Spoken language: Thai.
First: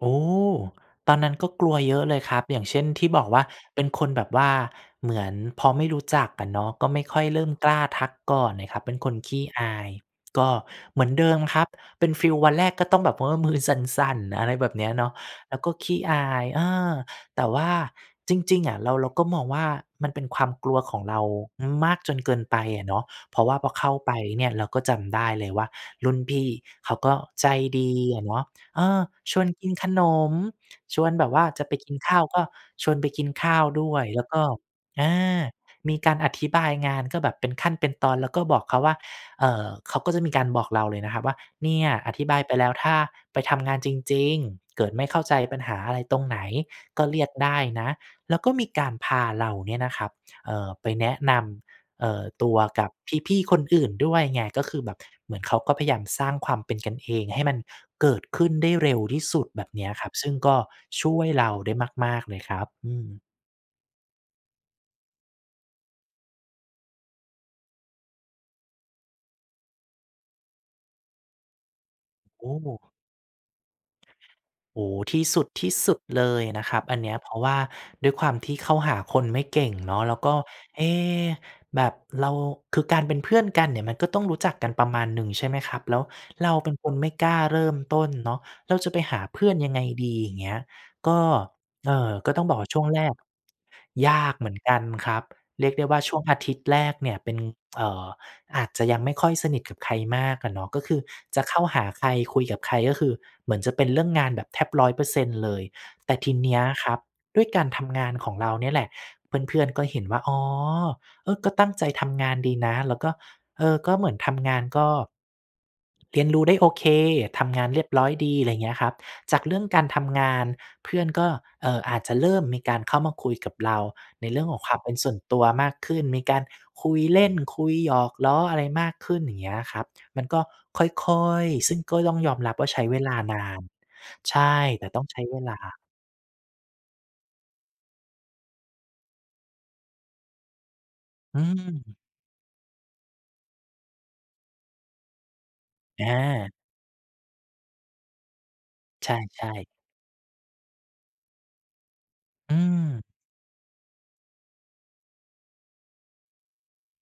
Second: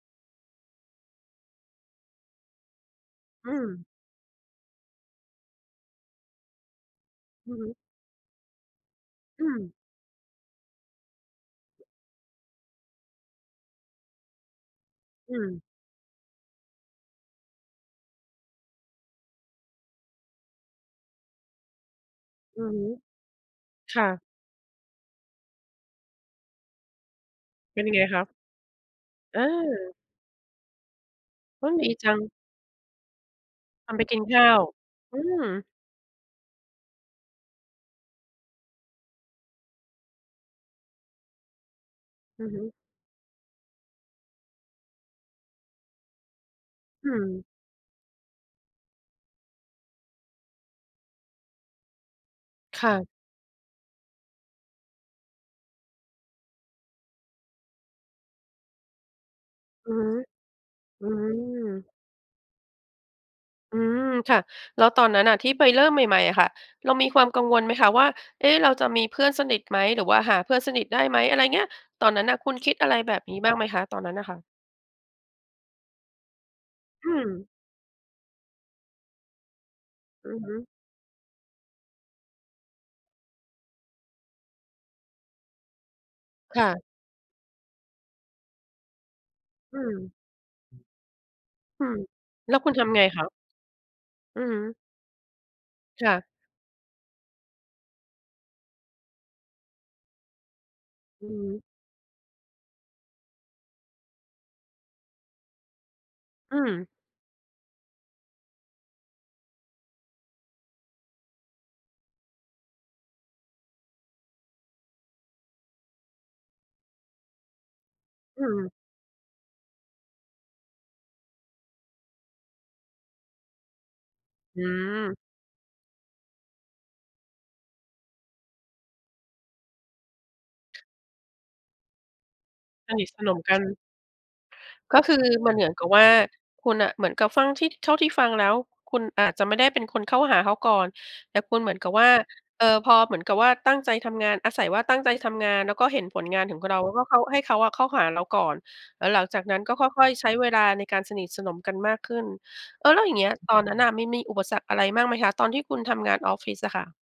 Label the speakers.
Speaker 1: โอ้ ตอนนั้น ก็กลัวเยอะเลยครับ อย่างเช่น ที่บอกว่า
Speaker 2: อื
Speaker 1: เป
Speaker 2: ม
Speaker 1: ็นคนแบบว่าเหมือนพอไม่รู้จักอะเนาะ ก็ไม่ค่อยเริ่
Speaker 2: อ
Speaker 1: ม
Speaker 2: ือฮ
Speaker 1: ก
Speaker 2: ึ
Speaker 1: ล้าทักก่อนน่ะครับ เป็นคนข
Speaker 2: อ
Speaker 1: ี
Speaker 2: ื
Speaker 1: ้อ
Speaker 2: ม
Speaker 1: าย ก็เหมือนเดิมครับ เป็นฟีลวันแรก ก็ต้องแบบว่ามือสั่น ๆ อะไรแบบเนี้ยเนาะ
Speaker 2: อื
Speaker 1: แล้ว
Speaker 2: ม
Speaker 1: ก็ขี้อาย อา แต่ว่า จริง ๆ อะเรา เราก็มองว่า มันเป็นความกลัวของเรามากจนเกินไป
Speaker 2: อือฮ
Speaker 1: อ
Speaker 2: ึ
Speaker 1: ะเนาะ เพราะว่าพอเข้า
Speaker 2: ค่
Speaker 1: ไป
Speaker 2: ะ
Speaker 1: เนี่ย เราก็จำได้เลยว่า รุ่นพี่เขาก็ใจ
Speaker 2: เป็
Speaker 1: ด
Speaker 2: นยั
Speaker 1: ี
Speaker 2: งไงค
Speaker 1: อ
Speaker 2: ะ?
Speaker 1: ะเนาะ เออ ชวนกินข
Speaker 2: เออ
Speaker 1: นมชวนแบบว่า จะ
Speaker 2: เฮ้
Speaker 1: ไป
Speaker 2: ย ด
Speaker 1: ก
Speaker 2: ี
Speaker 1: ิน
Speaker 2: จ
Speaker 1: ข
Speaker 2: ั
Speaker 1: ้า
Speaker 2: ง
Speaker 1: ว ก็ชวนไปกินข้าวด
Speaker 2: พ
Speaker 1: ้
Speaker 2: า
Speaker 1: ว
Speaker 2: ไป
Speaker 1: ย
Speaker 2: กิ
Speaker 1: แ
Speaker 2: น
Speaker 1: ล้ว
Speaker 2: ข
Speaker 1: ก็
Speaker 2: ้าว
Speaker 1: อา
Speaker 2: อืม
Speaker 1: มีการอธิบายงาน ก็แบบเป็นขั้น เป็นตอน แล้วก็บอกเขาว่า เอ่อ เขาก็จะมีการบอกเราเลยนะครับว่า "เนี่ยอธิบา
Speaker 2: อ
Speaker 1: ย
Speaker 2: ื
Speaker 1: ไ
Speaker 2: อ
Speaker 1: ป
Speaker 2: ฮ
Speaker 1: แล้
Speaker 2: ึ
Speaker 1: ว ถ้าไปทำงานจริง ๆ เกิดไม่เข้าใจปัญหาอะไรตรงไหน ก็
Speaker 2: อื
Speaker 1: เรียก
Speaker 2: ม
Speaker 1: ได้นะ" แล้วก็มีการพาเราเนี่ยนะครับ เอ่อ ไปแนะนำ เอ่อ ตัว
Speaker 2: ค
Speaker 1: กั
Speaker 2: ่
Speaker 1: บ
Speaker 2: ะ
Speaker 1: พี่ ๆ คนอื่นด้วยไง ก็คือแบบเหมือนเขาก็พยายาม สร้างความเป็นกันเอง ให้มัน เกิดขึ้นได้เร็วที่สุดแบบเนี้
Speaker 2: อื
Speaker 1: ย
Speaker 2: อฮ
Speaker 1: คร
Speaker 2: ึ
Speaker 1: ับ ซึ่งก็
Speaker 2: อื
Speaker 1: ช่วยเรา
Speaker 2: อ
Speaker 1: ได้มาก ๆ เลยครับ อืม
Speaker 2: อืม ค่ะ แล้วตอนนั้นน่ะที่ไปเริ่มใหม่ ๆ อะค่ะ เรามีความกังวลไหมคะว่า เอ๊ะ เราจะมีเพื่อนสนิทไหม หรือว่าหาเพื่อนสนิทได้ไหม อะไรเงี้ย ตอนนั้นน่ะ
Speaker 1: โอ
Speaker 2: คุณคิ
Speaker 1: ้
Speaker 2: ดอะไรแบบนี้บ้างไหมคะ ตอนนั้นน่ะค่ะ?
Speaker 1: โอ้ ที่สุด ที่สุดเลยนะครับอันเ
Speaker 2: อื
Speaker 1: นี้ย เพราะ
Speaker 2: ม
Speaker 1: ว่า ด้วยความที่เข้าหาคนไม่เก่งเนาะ แล้ว
Speaker 2: อ
Speaker 1: ก
Speaker 2: ื
Speaker 1: ็
Speaker 2: อฮึ
Speaker 1: เอ๊ แบบเรา คือการเป็นเพื่อนกันเนี่ย มันก็ต้องรู้จักกันประมาณหนึ่ง ใช่ไหมครับ แล้วเรา
Speaker 2: ค่
Speaker 1: เป็น
Speaker 2: ะ
Speaker 1: คนไม่กล้าเริ่มต้นเนาะ เราจะไปหาเพื่อนยั
Speaker 2: อ
Speaker 1: ง
Speaker 2: ื
Speaker 1: ไง
Speaker 2: ม
Speaker 1: ดี อย่างเงี้ย ก็
Speaker 2: อื
Speaker 1: เอ
Speaker 2: ม
Speaker 1: ่อ ก็ต้อง
Speaker 2: แล
Speaker 1: บ
Speaker 2: ้
Speaker 1: อ
Speaker 2: ว
Speaker 1: กว่
Speaker 2: คุ
Speaker 1: า
Speaker 2: ณ
Speaker 1: ช่
Speaker 2: ท
Speaker 1: วง
Speaker 2: ำ
Speaker 1: แ
Speaker 2: ไ
Speaker 1: ร
Speaker 2: ง
Speaker 1: ก
Speaker 2: คะ?
Speaker 1: ยาก
Speaker 2: อื
Speaker 1: เ
Speaker 2: อ
Speaker 1: หมื
Speaker 2: ฮ
Speaker 1: อนก
Speaker 2: ึ
Speaker 1: ันครับ เรียกได้ว่า
Speaker 2: ค่
Speaker 1: ช่ว
Speaker 2: ะ
Speaker 1: งอาทิตย์แรกเนี่ยเป็น เอ่อ อาจจะยังไม่ค่อยสนิทกับใครมากอะเนาะ ก็คือ
Speaker 2: อือ
Speaker 1: จ
Speaker 2: ฮ
Speaker 1: ะเข้า
Speaker 2: ึ
Speaker 1: หาใคร คุยกับใครก็คือเหมือนจะเป็นเรื่องงานแบบแทบ 100% เลย แต่ทีเน
Speaker 2: อ
Speaker 1: ี้ย
Speaker 2: ืม
Speaker 1: ครับ ด้วยการทำงานของเราเนี่ยแหละ เพื่อน ๆ ก็เห็นว่า อ๋อ เออ ก็ตั้งใจทำงานดีนะ แล้วก็ เออ ก็เหมือนทำงานก็ เรียนรู้ได้โอเค ทำงานเรียบร้อยดี
Speaker 2: อื
Speaker 1: อะไรอย่างเงี
Speaker 2: ม
Speaker 1: ้ยครับ จากเรื่องการทำงาน เพื่อนก็ เอ่อ อาจจะเริ่มมีการเข้ามาคุยกับเรา ในเรื่องข
Speaker 2: อ
Speaker 1: อ
Speaker 2: ื
Speaker 1: งความเป็นส่
Speaker 2: ม
Speaker 1: วนตัวมากขึ้น มีการคุยเล่นคุยหยอกล้อ อะไรมากขึ้น อย่างเงี้ยครับ มันก็ค่อย ๆ ซึ่งก็ต้องยอมรับว่า ใช้
Speaker 2: ส
Speaker 1: เว
Speaker 2: นิท
Speaker 1: ลา
Speaker 2: สน
Speaker 1: น
Speaker 2: ม
Speaker 1: า
Speaker 2: กั
Speaker 1: น
Speaker 2: น
Speaker 1: ใช่ แต่
Speaker 2: ก็
Speaker 1: ต้อง
Speaker 2: ค
Speaker 1: ใ
Speaker 2: ื
Speaker 1: ช้
Speaker 2: อ
Speaker 1: เว
Speaker 2: มั
Speaker 1: ล
Speaker 2: นเหมือ
Speaker 1: า
Speaker 2: นกับว่า คุณน่ะเหมือนกับฟังที่ เท่าที่ฟังแล้ว คุณอาจจะไม่ได้เป็นคนเข้าหาเขาก่อน แต
Speaker 1: อ
Speaker 2: ่
Speaker 1: ื
Speaker 2: คุณเหมือนกับ
Speaker 1: ม
Speaker 2: ว่า เออ พอเหมือนกับว่า ตั้งใจทำงาน อาศัยว่าตั้งใจทำงาน แล้วก็เห็นผลงาน
Speaker 1: อา
Speaker 2: ของเรา แล้วก็เขา ให้เขาอะเข้าหาเราก่อน แล้
Speaker 1: ใ
Speaker 2: ว
Speaker 1: ช
Speaker 2: หลังจาก
Speaker 1: ่
Speaker 2: นั้น
Speaker 1: ๆ
Speaker 2: ก็ค่อย ๆ ใช้เวลา ในการสนิทสนมกันมากขึ้น
Speaker 1: อื
Speaker 2: เออ แล้
Speaker 1: ม
Speaker 2: วอย่างเงี้ย ตอนนั้นน่ะ มันมีอุปสรรคอะไรบ้างไหมคะ ตอนที่คุณทำงานออฟฟิศอะค่ะ?